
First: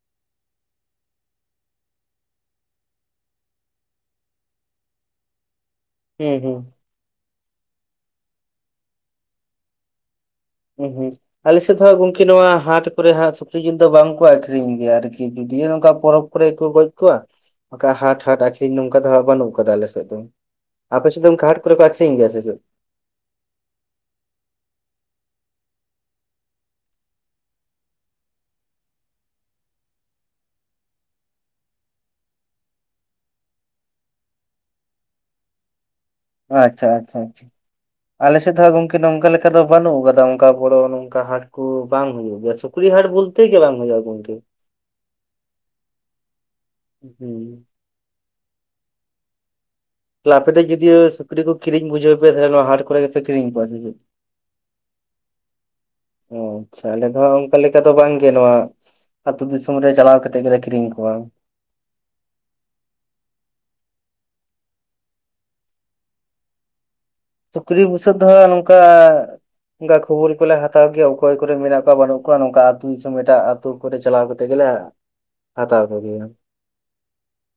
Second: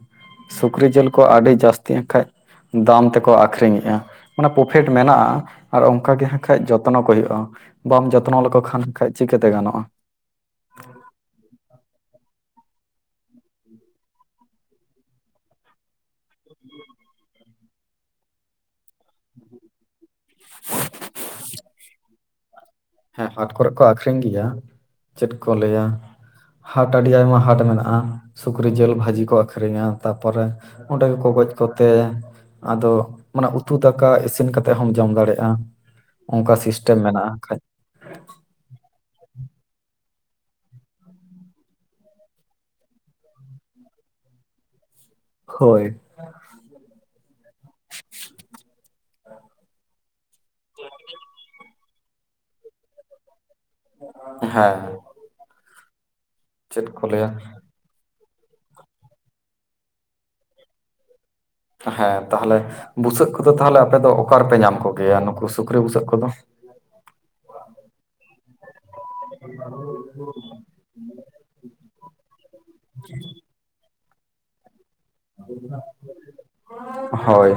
ᱥᱩᱠᱨᱤ ᱡᱤᱞ ᱠᱚ ᱟᱹᱰᱤ ᱡᱟᱹᱥᱛᱤ ᱮᱱ ᱠᱷᱟᱡ ᱫᱟᱢ ᱛᱮᱠᱚ ᱟᱠᱷᱨᱤᱧᱮᱜᱼᱟ ᱢᱟᱱᱮ ᱯᱚᱯᱷᱮᱴ ᱢᱮᱱᱟᱜᱼᱟ ᱾ ᱟᱨ ᱚᱱᱠᱟ ᱜᱮ ᱦᱩᱸ ᱦᱟᱸᱜ ᱦᱩᱸ ᱠᱷᱟᱡ ᱡᱚᱛᱱᱚ ᱠᱚ ᱦᱩᱭᱩᱜᱼᱟ ᱵᱟᱢ ᱡᱚᱛᱱᱚ ᱞᱮᱠᱚ ᱠᱷᱟᱱ ᱠᱷᱟᱡ ᱪᱤᱠᱟᱹᱛᱮ ᱜᱟᱱᱚᱜᱼᱟ ᱾ ᱦᱩᱸ ᱦᱩᱸ ᱟᱞᱮᱥᱮᱫ ᱦᱟᱸᱜ ᱜᱚᱝᱠᱮ ᱱᱚᱣᱟ ᱦᱟᱴ ᱠᱚᱨᱮ ᱦᱟᱸᱜ ᱥᱩᱠᱨᱤ ᱡᱤᱞ ᱫᱚ ᱵᱟᱝᱠᱚ ᱟᱠᱷᱨᱤᱧ ᱜᱮᱭᱟ ᱟᱨᱠᱤ ᱡᱩᱫᱤᱣ ᱱᱚᱝᱠᱟ ᱯᱚᱨᱚᱵᱽ ᱠᱚᱨᱮ ᱠᱚ ᱜᱚᱡ ᱠᱚᱣᱟ ᱵᱟᱸᱠᱷᱟ ᱦᱟᱴ ᱦᱟᱴ ᱟᱠᱷᱨᱤᱧ ᱱᱚᱝᱠᱟ ᱫᱚ ᱦᱟᱸᱜ ᱵᱟᱹᱱᱩᱜ ᱠᱟᱫᱟ ᱟᱞᱮᱥᱮᱫ ᱫᱚ, ᱟᱯᱮ ᱥᱮᱫ ᱫᱚ ᱚᱱᱠᱟ ᱦᱟᱴ ᱠᱚᱨᱮ ᱠᱚ ᱟᱠᱷᱨᱤᱞ ᱜᱮᱭᱟ ᱥᱮ ᱪᱮᱫ? ᱦᱮᱸ ᱦᱟᱴ ᱠᱚᱨᱮᱜ ᱠᱚ ᱟᱠᱷᱨᱤᱧ ᱜᱮᱭᱟ ᱪᱮᱫ ᱠᱚ ᱞᱟᱹᱭᱟ ᱾ ᱦᱟᱴ ᱟᱹᱰᱤ ᱟᱭᱢᱟ ᱦᱟᱴ ᱢᱮᱱᱟᱜᱼᱟ ᱥᱩᱠᱨᱤ ᱡᱤᱞ ᱵᱷᱟᱹᱡᱤ ᱠᱚ ᱟᱹᱠᱷᱨᱤᱧᱟ ᱛᱟᱯᱚᱨᱮ ᱚᱸᱰᱮ ᱜᱮᱠᱚ ᱜᱚᱡ ᱠᱚᱛᱮ ᱟᱫᱚ ᱢᱟᱱᱮ ᱩᱛᱩ ᱫᱟᱠᱟ ᱤᱥᱤᱱ ᱠᱟᱛᱮᱜ ᱦᱚᱢ ᱡᱚᱢ ᱫᱟᱲᱮᱜᱼᱟ ᱾ ᱚᱝᱠᱟ ᱥᱤᱥᱴᱮᱢ ᱢᱮᱱᱟᱜᱼᱟ ᱠᱷᱟᱡ, ᱟᱞᱮᱥᱮᱫ ᱫᱷᱚ ᱟᱸᱜ ᱜᱚᱝᱠᱮ ᱱᱚᱝᱠᱟ ᱞᱮᱠᱟ ᱫᱚ ᱵᱟᱹᱱᱩᱜ ᱟᱠᱟᱫᱟ ᱚᱱᱠᱟ ᱵᱚᱲᱰᱚ ᱚᱱᱮ ᱚᱝᱠᱟ ᱦᱟᱴ ᱠᱚ ᱵᱟᱝ ᱦᱩᱭᱩᱜ ᱜᱮᱭᱟ ᱥᱮ ᱠᱩᱲᱤ ᱦᱟᱴ ᱵᱚᱞᱛᱮ ᱜᱮ ᱵᱟᱝ ᱦᱩᱭᱼᱟ ᱜᱚᱝᱠᱮ ᱦᱳᱭ ᱦᱮᱸ ᱛᱟᱦᱮ ᱟᱯᱮ ᱫᱚ ᱡᱚᱫᱤ ᱥᱩᱠᱨᱤ ᱠᱚ ᱠᱤᱨᱤᱧ ᱵᱩᱡᱷᱟᱹᱣ ᱯᱮ ᱛᱟᱦᱞᱮ ᱱᱚᱣᱟ ᱦᱟᱴ ᱠᱚᱨᱮ ᱜᱮᱯᱮ ᱠᱤᱨᱤᱧ ᱠᱚᱣᱟ ᱥᱮ ᱪᱮᱫ? ᱦᱮᱸ ᱚ ᱪᱮᱫ ᱟᱪᱷᱟ ᱠᱚ ᱟᱞᱮ ᱫᱚ ᱞᱟᱹᱭᱟ ᱦᱟᱸᱜ ᱚᱱᱠᱟ ᱞᱮᱠᱟ ᱪᱮᱠᱟ ᱫᱚ ᱵᱟᱝᱜᱮ ᱱᱚᱣᱟ ᱟ ᱟᱛᱩ ᱫᱤᱥᱚᱢ ᱨᱮ ᱪᱟᱞᱟᱣ ᱠᱟᱛᱫ ᱜᱮᱞᱮ ᱠᱤᱨᱤᱧ ᱠᱚᱣᱟ᱾ ᱦᱮᱸ ᱛᱟᱦᱚᱞᱮ ᱵᱩᱥᱟᱹᱜ ᱠᱚᱫᱚ ᱛᱟᱦᱚᱞᱮ ᱟᱯᱮ ᱫᱚ ᱚᱠᱟ ᱨᱮᱯᱮ ᱧᱟᱢ ᱠᱚᱜᱮᱭᱟ ᱱᱩᱠᱩ ᱥᱩᱠᱨᱤ ᱵᱩᱥᱟᱹᱜ ᱠᱚᱫᱚ᱾ ᱥᱩᱠᱨᱤ ᱵᱩᱥᱟᱹᱫ ᱱᱚᱝᱠᱟ ᱠᱷᱩᱚᱵᱩᱞ ᱠᱚᱞᱮ ᱦᱟᱛᱟᱣ ᱜᱮᱭᱟ ᱚᱠᱚᱭ ᱠᱚᱨᱮ ᱢᱮᱱᱟᱜ ᱠᱚᱣᱟ ᱵᱟᱹᱱᱩᱜ ᱠᱚᱣᱟ ᱱᱚᱝᱠᱟ ᱟᱹᱛᱩ ᱫᱤᱥᱚᱢ ᱮᱴᱟᱜ ᱟᱹᱛᱩ ᱠᱚᱨᱮ ᱪᱟᱞᱟᱣ ᱠᱟᱛᱮ ᱜᱮᱞᱮ ᱦᱟᱛᱟᱣ ᱠᱚᱜᱮᱭᱟ ᱦᱳᱭ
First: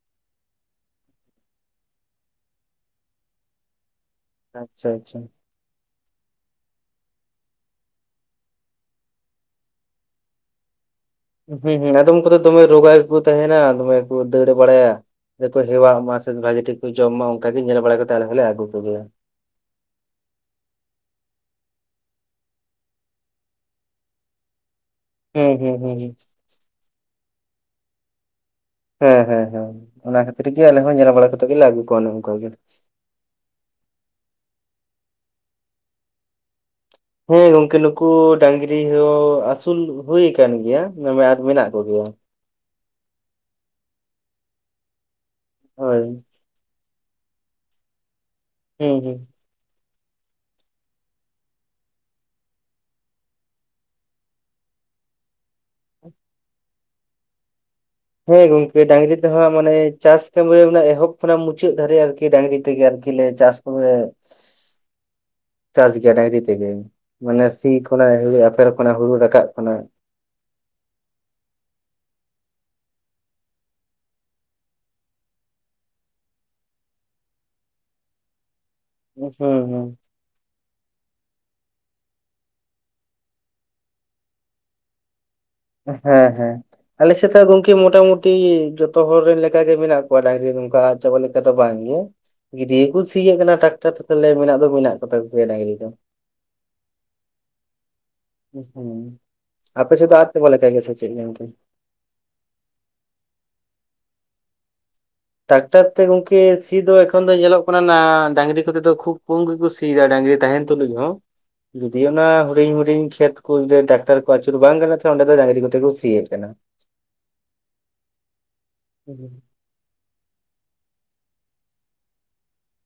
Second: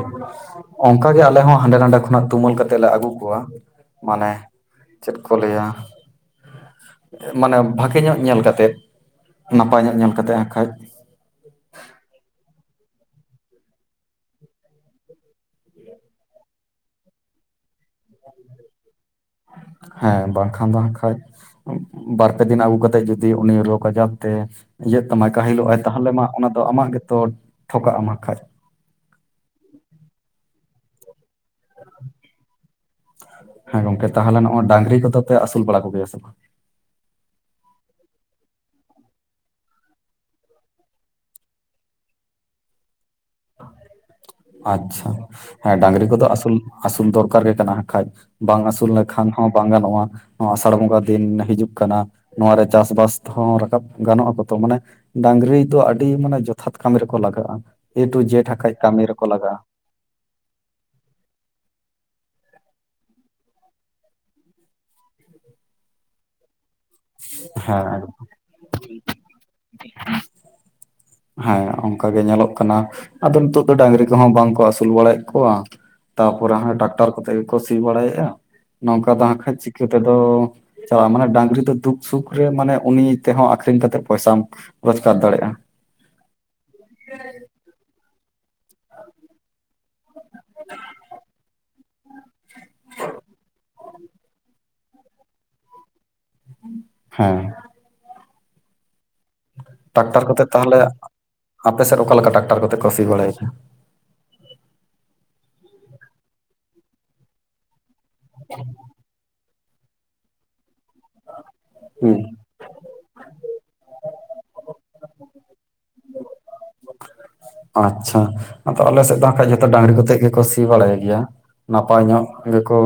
ᱚᱱᱠᱟᱜᱮ ᱟᱞᱮ ᱦᱚᱸ ᱦᱟᱸᱰᱮ ᱱᱟᱰᱮ ᱠᱷᱚᱱᱟᱜ ᱛᱩᱢᱟᱹᱞ ᱠᱟᱛᱮᱜ ᱞᱮ ᱟᱹᱜᱩ ᱠᱚᱣᱟ ᱢᱟᱱᱮ ᱟᱪᱪᱷᱟ ᱪᱮᱫ ᱟᱪᱪᱷᱟ ᱠᱚ ᱞᱟᱹᱭᱟ ᱢᱟᱱᱮ ᱵᱷᱟᱜᱮ ᱧᱚᱜ ᱧᱮᱞ ᱠᱟᱛᱮ ᱱᱟᱯᱟᱭ ᱧᱚᱜ ᱧᱮᱞ ᱠᱟᱛᱮ ᱦᱟᱸ ᱠᱷᱟᱡ ᱦᱩᱸ ᱦᱩᱸ ᱟᱫᱚᱢ ᱠᱚᱫᱚ ᱫᱚᱢᱮ ᱨᱚᱜᱟ ᱜᱮᱠᱚ ᱛᱟᱦᱮᱱᱟ ᱫᱚᱢᱮ ᱠᱚ ᱫᱟᱹᱲ ᱵᱟᱲᱟᱭᱟ ᱟᱠᱚ ᱦᱮᱣᱟ ᱢᱟ ᱥᱮ ᱵᱷᱟᱜᱤ ᱴᱷᱤᱠ ᱠᱚ ᱡᱚᱢ ᱢᱟ ᱚᱱᱠᱟ ᱜᱮ ᱧᱮᱞ ᱵᱟᱲᱟ ᱠᱟᱛᱮᱜ ᱞᱮ ᱟᱹᱜᱩ ᱠᱚᱜᱮᱭᱟ ᱦᱮᱸ ᱵᱟᱝᱠᱷᱟᱱ ᱫᱚᱦᱤ ᱠᱷᱟᱡ ᱵᱟᱨᱯᱮ ᱫᱤᱱ ᱟᱹᱜᱩ ᱠᱟᱛᱮᱜ ᱡᱚᱫᱤ ᱩᱱᱤ ᱨᱳᱜᱽ ᱟᱡᱟᱨ ᱛᱮ ᱤᱭᱟᱹᱜ ᱛᱟᱢᱟ ᱠᱟᱹ ᱦᱩᱸ ᱦᱤᱞᱳᱜ ᱦᱩᱸ ᱟᱭ ᱦᱩᱸ ᱛᱟᱦᱚᱞᱮ ᱦᱩᱸ ᱢᱟ ᱚᱱᱟ ᱫᱚ ᱟᱢᱟᱜ ᱜᱮᱛᱚ ᱴᱷᱚᱠᱟᱜ ᱟᱢᱟ ᱠᱷᱟᱱᱡ ᱦᱮᱸ ᱦᱮᱸ ᱦᱮᱸ ᱚᱱᱟ ᱠᱷᱟᱹᱛᱤᱨ ᱜᱮ ᱟᱞᱮ ᱦᱚᱸ ᱧᱮᱞ ᱵᱟᱲᱟ ᱠᱟᱛᱮ ᱜᱮ ᱞᱟ ᱟᱜᱩ ᱠᱚᱣᱟ ᱚᱱᱮ ᱚᱱᱠᱟ ᱜᱮ ᱦᱮᱸ ᱜᱚᱝᱠᱮ ᱛᱟᱦᱚᱞᱮ ᱱᱚᱜᱚᱭ ᱰᱟᱝᱨᱤ ᱠᱚᱫᱚ ᱯᱮ ᱟᱹᱥᱩᱞ ᱵᱟᱲᱟ ᱠᱚᱜᱮᱭᱟ ᱥᱮ ᱵᱟᱝ? ᱦᱮᱸ ᱜᱚᱝᱠᱮ ᱱᱩᱠᱩ ᱰᱟᱝᱨᱤ ᱦᱚᱸ ᱟᱹᱥᱩᱞ ᱦᱩᱭ ᱟᱠᱟᱱ ᱜᱮᱭᱟᱮ ᱟᱨ ᱢᱮᱱᱟᱜ ᱠᱚᱜᱮᱭᱟ᱾ ᱟᱪᱷᱟ ᱦᱮᱸ ᱦᱳᱭ ᱰᱟᱝᱨᱤ ᱠᱚᱫᱚᱩᱞ ᱟᱹᱥᱩᱞ ᱫᱚᱨᱠᱟᱨ ᱜᱮ ᱠᱟᱱᱟᱠᱷᱟᱡᱽ᱾ ᱵᱟᱝ ᱟᱹᱥᱩᱞ ᱦᱩᱸ ᱦᱩᱸ ᱞᱮᱠᱷᱟᱱ ᱦᱚᱸ ᱵᱟᱝ ᱜᱟᱱᱚᱜᱼᱟ ᱱᱚᱣᱟ ᱟᱥᱟᱲ ᱵᱚᱸᱜᱟ ᱫᱤᱱ ᱦᱤᱡᱩᱜ ᱠᱟᱱᱟ ᱱᱚᱣᱟ ᱨᱮ ᱪᱟᱥᱵᱟᱥ ᱦᱚᱸ ᱨᱟᱠᱟᱵ ᱜᱟᱱᱚᱜ ᱟᱠᱚ ᱛᱚ ᱢᱟᱱᱮ᱾ ᱰᱟᱝᱨᱤ ᱫᱚ ᱟᱹᱰᱤ ᱢᱟᱱᱮ ᱡᱚᱛᱷᱟᱛ ᱠᱟᱹᱢᱤ ᱨᱮᱠᱚ ᱞᱟᱜᱟᱜᱼᱟ ᱮ ᱴᱩ ᱦᱮᱸ ᱡᱮᱴ ᱦᱟᱸᱜ ᱠᱷᱟᱡ ᱜᱚᱝᱠᱮ ᱠᱟᱹᱢᱤ ᱰᱟᱝᱨᱤ ᱨᱮᱠᱚ ᱛᱮᱦᱚᱸ ᱞᱟᱜᱟᱜᱼᱟ ᱢᱟᱱᱮ ᱪᱟᱥ ᱮ ᱮᱦᱚᱵ ᱠᱷᱚᱱᱟᱜ ᱢᱩᱪᱟᱹᱫ ᱫᱟᱲᱤᱡᱼᱟ ᱟᱨᱠᱤ ᱰᱟᱝᱨᱤ ᱛᱮᱜᱮ ᱟᱨᱠᱤ ᱪᱟᱥ ᱠᱚ ᱪᱟᱥ ᱜᱮᱭᱟ ᱰᱟᱝᱨᱤ ᱛᱮᱜᱮ ᱢᱟᱱᱮ ᱥᱤ ᱦᱮᱸ ᱠᱷᱚᱭ ᱟᱯᱷᱮᱨ ᱠᱷᱚᱭ ᱦᱩᱲᱩ ᱨᱟᱠᱟᱵ ᱠᱟᱱᱟᱚᱭ ᱦᱮᱸ ᱚᱱᱠᱟᱟᱜ ᱜᱮ ᱧᱮᱞᱚᱜ ᱠᱟᱱᱟ ᱟᱫᱚ ᱱᱤᱛᱚᱜ ᱫᱚ ᱰᱟᱝᱨᱤ ᱠᱚᱦᱚᱸ ᱵᱟᱝᱠᱚ ᱟᱹᱥᱩᱞ ᱵᱟᱲᱟᱭᱮᱫ ᱠᱚᱣᱟ ᱛᱟᱯᱚᱨᱮ ᱦᱟᱱᱮ ᱰᱟᱠᱛᱟᱨ ᱠᱚᱛᱮ ᱜᱮᱠᱚ ᱥᱤ ᱵᱟᱲᱟᱭᱮᱫᱼᱟ ᱱᱚᱝᱠᱟ ᱫᱚ ᱦᱩᱸ ᱦᱟᱸᱠᱷᱟᱡ ᱪᱤᱠᱟᱹ ᱦᱩᱸ ᱛᱮᱫᱚ ᱪᱟᱞᱟᱜᱼᱟ ᱢᱟᱱᱮ ᱰᱟᱝᱨᱤ ᱫᱚ ᱫᱩᱠ ᱥᱩᱠ ᱨᱮ ᱢᱟᱱᱮ ᱩᱱᱤ ᱛᱮᱦᱚᱸ ᱟᱠᱷᱨᱤᱧ ᱠᱟᱛᱮᱜ ᱯᱚᱭᱥᱟᱢ ᱨᱚᱡᱽᱜᱟᱨ ᱫᱟᱲᱮᱭᱟᱜᱼᱟ ᱦᱮᱸ ᱦᱮᱸ ᱟᱞᱮᱥᱮᱫ ᱜᱚᱝᱠᱮ ᱢᱚᱴᱟ ᱢᱩᱩᱴᱤ ᱡᱚᱛᱚ ᱦᱚᱲ ᱨᱮᱱ ᱞᱮᱠᱟᱜ ᱜᱮ ᱢᱮᱱᱟᱜ ᱠᱚᱣᱟ ᱰᱟᱝᱨᱤ ᱱᱚᱝᱠᱟ ᱪᱟᱯᱚ ᱞᱮ ᱠᱟ ᱛᱷ ᱵᱟᱝ ᱜᱮ᱾ ᱜᱤᱫᱽᱤᱭᱮ ᱠᱚ ᱥᱤᱭᱮᱫ ᱠᱟᱱᱟ ᱴᱨᱟᱠᱴᱟᱨ ᱛᱮ ᱛᱟᱦᱚᱞᱮ ᱢᱮᱱᱟᱜ ᱫᱚ ᱢᱮᱱᱟᱜ ᱠᱚᱛᱟ ᱠᱚᱮ ᱰᱟᱝᱨᱤ ᱫᱚ ᱦᱮᱸ ᱦᱩᱸ ᱟᱯᱮ ᱥᱮᱫ ᱛᱚ ᱴᱨᱟᱠᱴᱟᱨ ᱟᱹᱫ ᱠᱚᱛᱮ ᱪᱟᱵᱟ ᱞᱮᱠᱟ ᱛᱟᱦᱚᱞᱮ ᱜᱮᱥᱮ ᱪᱮᱫᱽ ᱜᱚᱝᱠᱮ? ᱟᱯᱮ ᱥᱮᱫ ᱚᱠᱟ ᱞᱮᱠᱟ ᱴᱮᱠᱴᱟᱨ ᱠᱚᱛᱮ ᱠᱚ ᱥᱤ ᱵᱟᱲᱟᱭᱟ? ᱴᱨᱟᱠᱴᱟᱨ ᱛᱮ ᱜᱚᱝᱠᱮ ᱥᱤ ᱫᱚᱚ ᱮᱠᱷᱚᱱ ᱫᱚ ᱧᱮᱞᱚᱜ ᱠᱟᱱᱟ ᱰᱟᱝᱨᱤ ᱠᱚᱛᱮ ᱫᱚ ᱠᱷᱩᱵ ᱠᱚᱢ ᱜᱮᱠᱚ ᱥᱤ ᱥᱮᱫᱟᱜ ᱰᱟᱝᱨᱤ ᱛᱟᱦᱮᱱ ᱛᱩᱞᱩᱡ ᱦᱚᱸ ᱡᱩᱫᱤ ᱦᱩᱸ ᱚᱱᱟ ᱦᱩᱰᱤᱧ ᱦᱩᱰᱤᱧ ᱠᱷᱮᱛ ᱤᱥᱠᱩ ᱡᱚᱫᱤ ᱰᱟᱠᱛᱟᱨ ᱠᱚ ᱟᱹᱪᱩᱨ ᱵᱟᱝ ᱠᱟᱱᱟ ᱚᱸᱰᱮ ᱫᱚ ᱰᱟᱝᱨᱤ ᱠᱟᱛᱮ ᱠᱚ ᱥᱤᱭ ᱠᱟᱱᱟ ᱟᱪᱷᱟ ᱟᱫᱚ ᱟᱞᱮᱥᱮᱫ ᱫᱚ ᱠᱷᱟᱡ ᱰᱟᱝᱨᱤ ᱠᱚᱛᱮᱫ ᱜᱮᱠᱚ ᱥᱤ ᱵᱟᱲᱟᱭ ᱜᱮᱭᱟ ᱱᱟᱯᱟᱭ ᱧᱚᱜ ᱜᱮᱠᱚ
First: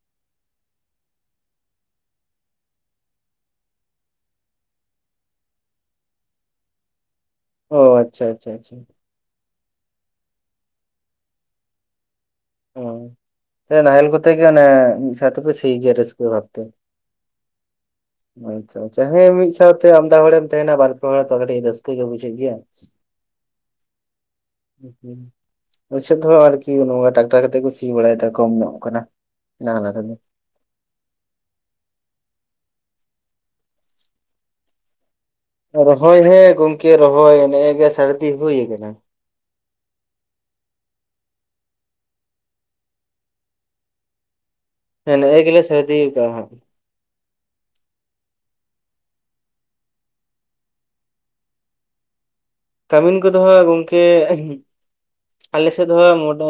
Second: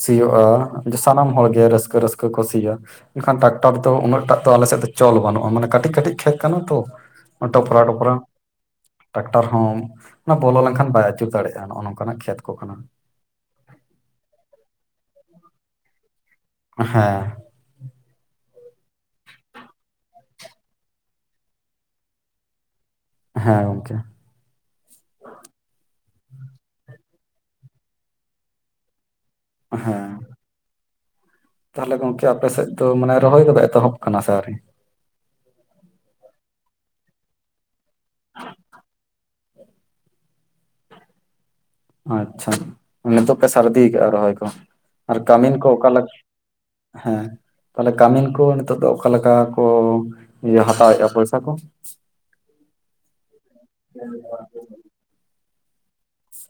ᱥᱤᱭᱳᱜᱼᱟ ᱥᱟᱱᱟᱢ ᱦᱚᱲᱜᱮ ᱨᱟᱹᱥᱠᱟᱹ ᱨᱟᱹᱥᱠᱟᱹ ᱠᱚ ᱥᱤᱭᱟ ᱢᱮᱱᱠᱷᱟᱱ ᱴᱨᱟᱠᱴᱟᱨ ᱫᱚ ᱩᱱᱟᱹᱜ ᱴᱟᱜ ᱫᱚ ᱟᱞᱮ ᱥᱮᱫ ᱫᱚ ᱪᱚᱞ ᱵᱟᱹᱱᱩᱜᱼᱟ ᱢᱟᱱᱮ ᱠᱟᱹᱴᱤᱡ ᱠᱟᱹᱴᱤᱡ ᱠᱷᱮᱛ ᱠᱟᱱᱟ ᱛᱚ ᱚ ᱟᱪᱷᱟ ᱟᱪᱷᱟ ᱟᱪᱷᱟ ᱴᱨᱟᱠᱴᱟᱨ ᱦᱚᱸ ᱚᱱᱟ ᱵᱚᱞᱚ ᱞᱮᱱᱠᱷᱟᱱ ᱵᱟᱭ ᱟᱹᱪᱩᱨ ᱫᱟᱲᱮᱭᱟᱜᱼᱟ ᱱᱚᱜᱼᱚ ᱱᱚᱝᱠᱟᱱᱟᱜ ᱠᱷᱮᱛ ᱠᱚ ᱠᱟᱱᱟ ᱚ ᱱᱟᱦᱮᱞ ᱠᱚᱛᱮ ᱜᱮ ᱚᱱᱮ ᱢᱤᱫ ᱥᱮᱭ ᱛᱮ ᱠᱚ ᱥᱤᱜᱮᱭᱟᱹ ᱨᱥᱠᱟᱹᱷᱟ ᱵᱷᱟᱵ ᱦᱮᱸ ᱟᱪᱪᱷᱟ ᱟᱪᱪᱷᱟ ᱦᱮᱸ ᱢᱤᱫ ᱥᱟᱶᱛᱮ ᱟᱢᱫᱟ ᱦᱚᱲᱮᱢ ᱛᱟᱦᱮᱱᱟ ᱵᱟᱨ ᱯᱮ ᱦᱚᱲ ᱛᱚ ᱠᱟᱹᱴᱤᱡ ᱨᱟᱥᱠᱟ ᱜᱮ ᱵᱩᱡᱷᱟᱹᱜ ᱜᱮᱭᱟ ᱦᱮᱸ ᱜᱚᱢᱠᱮ ᱦᱩᱸ ᱦᱩᱸ ᱳᱭ ᱥᱟ. ᱛ ᱦᱚᱸ ᱟᱨ ᱠᱤ ᱱᱚᱶᱟ ᱴᱟᱠ ᱜᱚᱴᱟ ᱠᱟᱛᱮ ᱠᱚ ᱥᱤ ᱵᱟᱲᱟᱭᱮᱫᱟ ᱠᱚᱢ ᱧᱚᱜ ᱠᱟᱱᱟ ᱰᱟᱝᱨᱟ ᱦᱮᱸ ᱜᱟᱹᱰᱤ ᱛᱟᱦᱚᱞᱮ ᱜᱚᱢᱠᱮ ᱟᱯᱮᱮᱥᱮᱫ ᱫᱚ ᱢᱟᱱᱮ ᱨᱚᱦᱚᱭ ᱠᱚᱫᱚ ᱮᱛᱚᱦᱚᱵ ᱟᱠᱟᱱᱟ ᱥᱮ ᱟᱭᱨᱤ ᱨᱚᱦᱚᱭ ᱦᱮᱸ ᱜᱚᱢᱠᱮ ᱨᱚᱦᱚᱭ ᱱᱮᱜᱼᱮ ᱜᱮ ᱥᱟᱹᱨᱫᱤ ᱦᱩᱭ ᱠᱟᱱᱟ ᱟᱪᱪᱷᱟ ᱱᱤᱛᱚᱜ ᱯᱮ ᱥᱟᱨᱫᱤ ᱠᱟᱜᱼᱟ ᱨᱚᱦᱚᱭ ᱠᱚ ᱟᱨ ᱦᱮᱸ ᱱᱮᱜᱼᱮ ᱠᱟᱹᱢᱤᱱ ᱜᱮᱞᱮ ᱠᱚ ᱚᱠᱟ ᱥᱟᱹᱨᱫᱤ ᱞᱮᱠᱟ ᱠᱟᱜᱼᱟ ᱦᱟᱸᱜ ᱦᱮᱸ ᱛᱟᱦᱞᱮ ᱠᱟᱹᱢᱤᱱ ᱠᱚ ᱱᱤᱛᱚᱜ ᱫᱚ ᱚᱠᱟ ᱞᱮᱠᱟ ᱠᱚ ᱦᱟᱛᱟᱣᱮᱫᱼᱟ ᱯᱚᱭᱥᱟ ᱠᱚ [unintelligible] ᱠᱟᱹᱢᱤᱱ ᱠᱚᱫᱚ ᱦᱟᱸᱜ ᱜᱚᱢᱠᱮ ᱟᱞᱮ ᱥᱮᱫ ᱫᱚ ᱢᱚᱴ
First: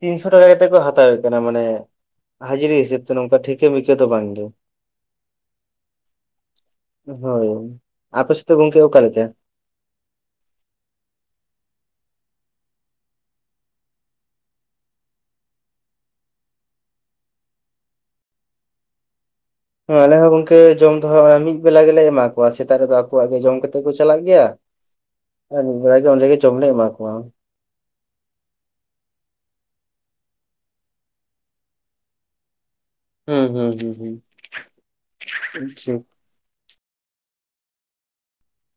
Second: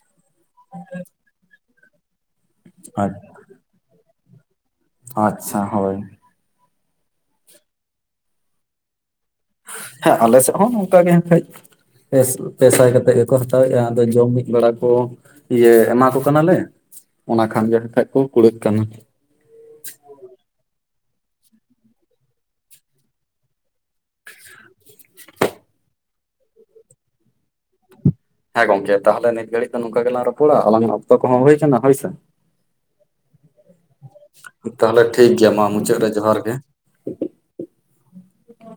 ᱛᱤᱱᱥᱚ ᱴᱟᱠᱟ ᱠᱟᱛᱮᱫ ᱠᱚ ᱦᱟᱛᱟᱣᱮᱫ ᱠᱟᱱᱟ ᱢᱟᱱᱮ ᱦᱟᱹᱡᱨᱤ ᱦᱤᱥᱟᱹᱵ ᱛᱮ ᱱᱚᱝᱠᱟ ᱴᱷᱤᱠᱟᱹ ᱢᱤᱠᱟᱹ ᱫᱚ ᱵᱟᱝᱜᱮ ᱟᱪᱪᱷᱟ ᱦᱚᱭ ᱦᱳᱭ ᱟᱯᱮ ᱥᱮᱫ ᱫᱚ ᱜᱚᱢᱠᱮ ᱚᱠᱟ ᱞᱮᱠᱟ ᱦᱮᱸ ᱟᱞᱮ ᱥᱮᱫ ᱦᱚᱸ ᱱᱚᱝᱠᱟ ᱜᱮ ᱦᱮᱠᱷᱟ ᱯᱮᱥᱟ ᱠᱟᱛᱮᱫ ᱜᱮᱠᱚ ᱦᱟᱛᱟᱣᱮᱫᱼᱟ ᱟᱫᱚ ᱡᱚᱢ ᱢᱤᱫ ᱵᱟᱲᱟ ᱠᱚ ᱤᱭᱟᱹ ᱮᱢᱟ ᱠᱚ ᱠᱟᱱᱟᱞᱮ ᱚᱱᱟ ᱠᱷᱟᱱ ᱜᱮ ᱠᱷᱟᱡ ᱠᱚ ᱠᱩᱲᱟᱹᱫ ᱠᱟᱱᱟ ᱦᱮᱸ ᱟᱞᱮ ᱦᱚᱸ ᱜᱚᱢᱠᱮ ᱡᱚᱢ ᱫᱚ ᱦᱟᱸᱜ ᱢᱤᱫ ᱵᱮᱞᱟ ᱜᱮᱞᱮ ᱮᱢᱟ ᱠᱚᱣᱟ ᱥᱮᱛᱟᱜ ᱨᱮᱫᱚ ᱟᱠᱚᱣᱟᱜ ᱜᱮ ᱡᱚᱢ ᱠᱟᱛᱮᱫ ᱠᱚ ᱪᱟᱞᱟᱜ ᱜᱮᱭᱟ [unintelligible] ᱢᱤᱫ ᱵᱮᱲᱟ ᱜᱮ ᱳᱱᱰᱮ ᱡᱚᱢ ᱞᱮ ᱮᱢᱟ ᱠᱚᱣᱟ ᱦᱮᱸ ᱜᱚᱝᱠᱮ ᱛᱟᱦᱚᱞᱮ ᱱᱤᱛ ᱜᱷᱟᱹᱲᱤ ᱫᱚ ᱱᱚᱝᱠᱟ ᱜᱮᱞᱟᱝ ᱨᱚᱯᱚᱲᱟ ᱟᱞᱟᱝ ᱚᱠᱛᱚ ᱠᱚᱦᱚᱸ ᱦᱩᱭ ᱠᱟᱱᱟ ᱦᱳᱭᱥᱮ ᱦᱩᱸ ᱦᱩᱸ ᱦᱩᱸ ᱛᱟᱦᱞᱮ ᱴᱷᱤᱠ ᱜᱮᱭᱟ ᱢᱟ ᱦᱩᱸ ᱢᱩᱪᱟᱹᱫ ᱨᱮ ᱡᱚᱦᱟᱨ ᱜᱮ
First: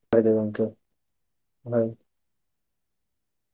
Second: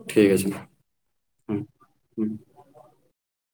ᱴᱷᱤᱠ ᱟᱷᱮᱦᱮᱸ ᱦᱳᱭ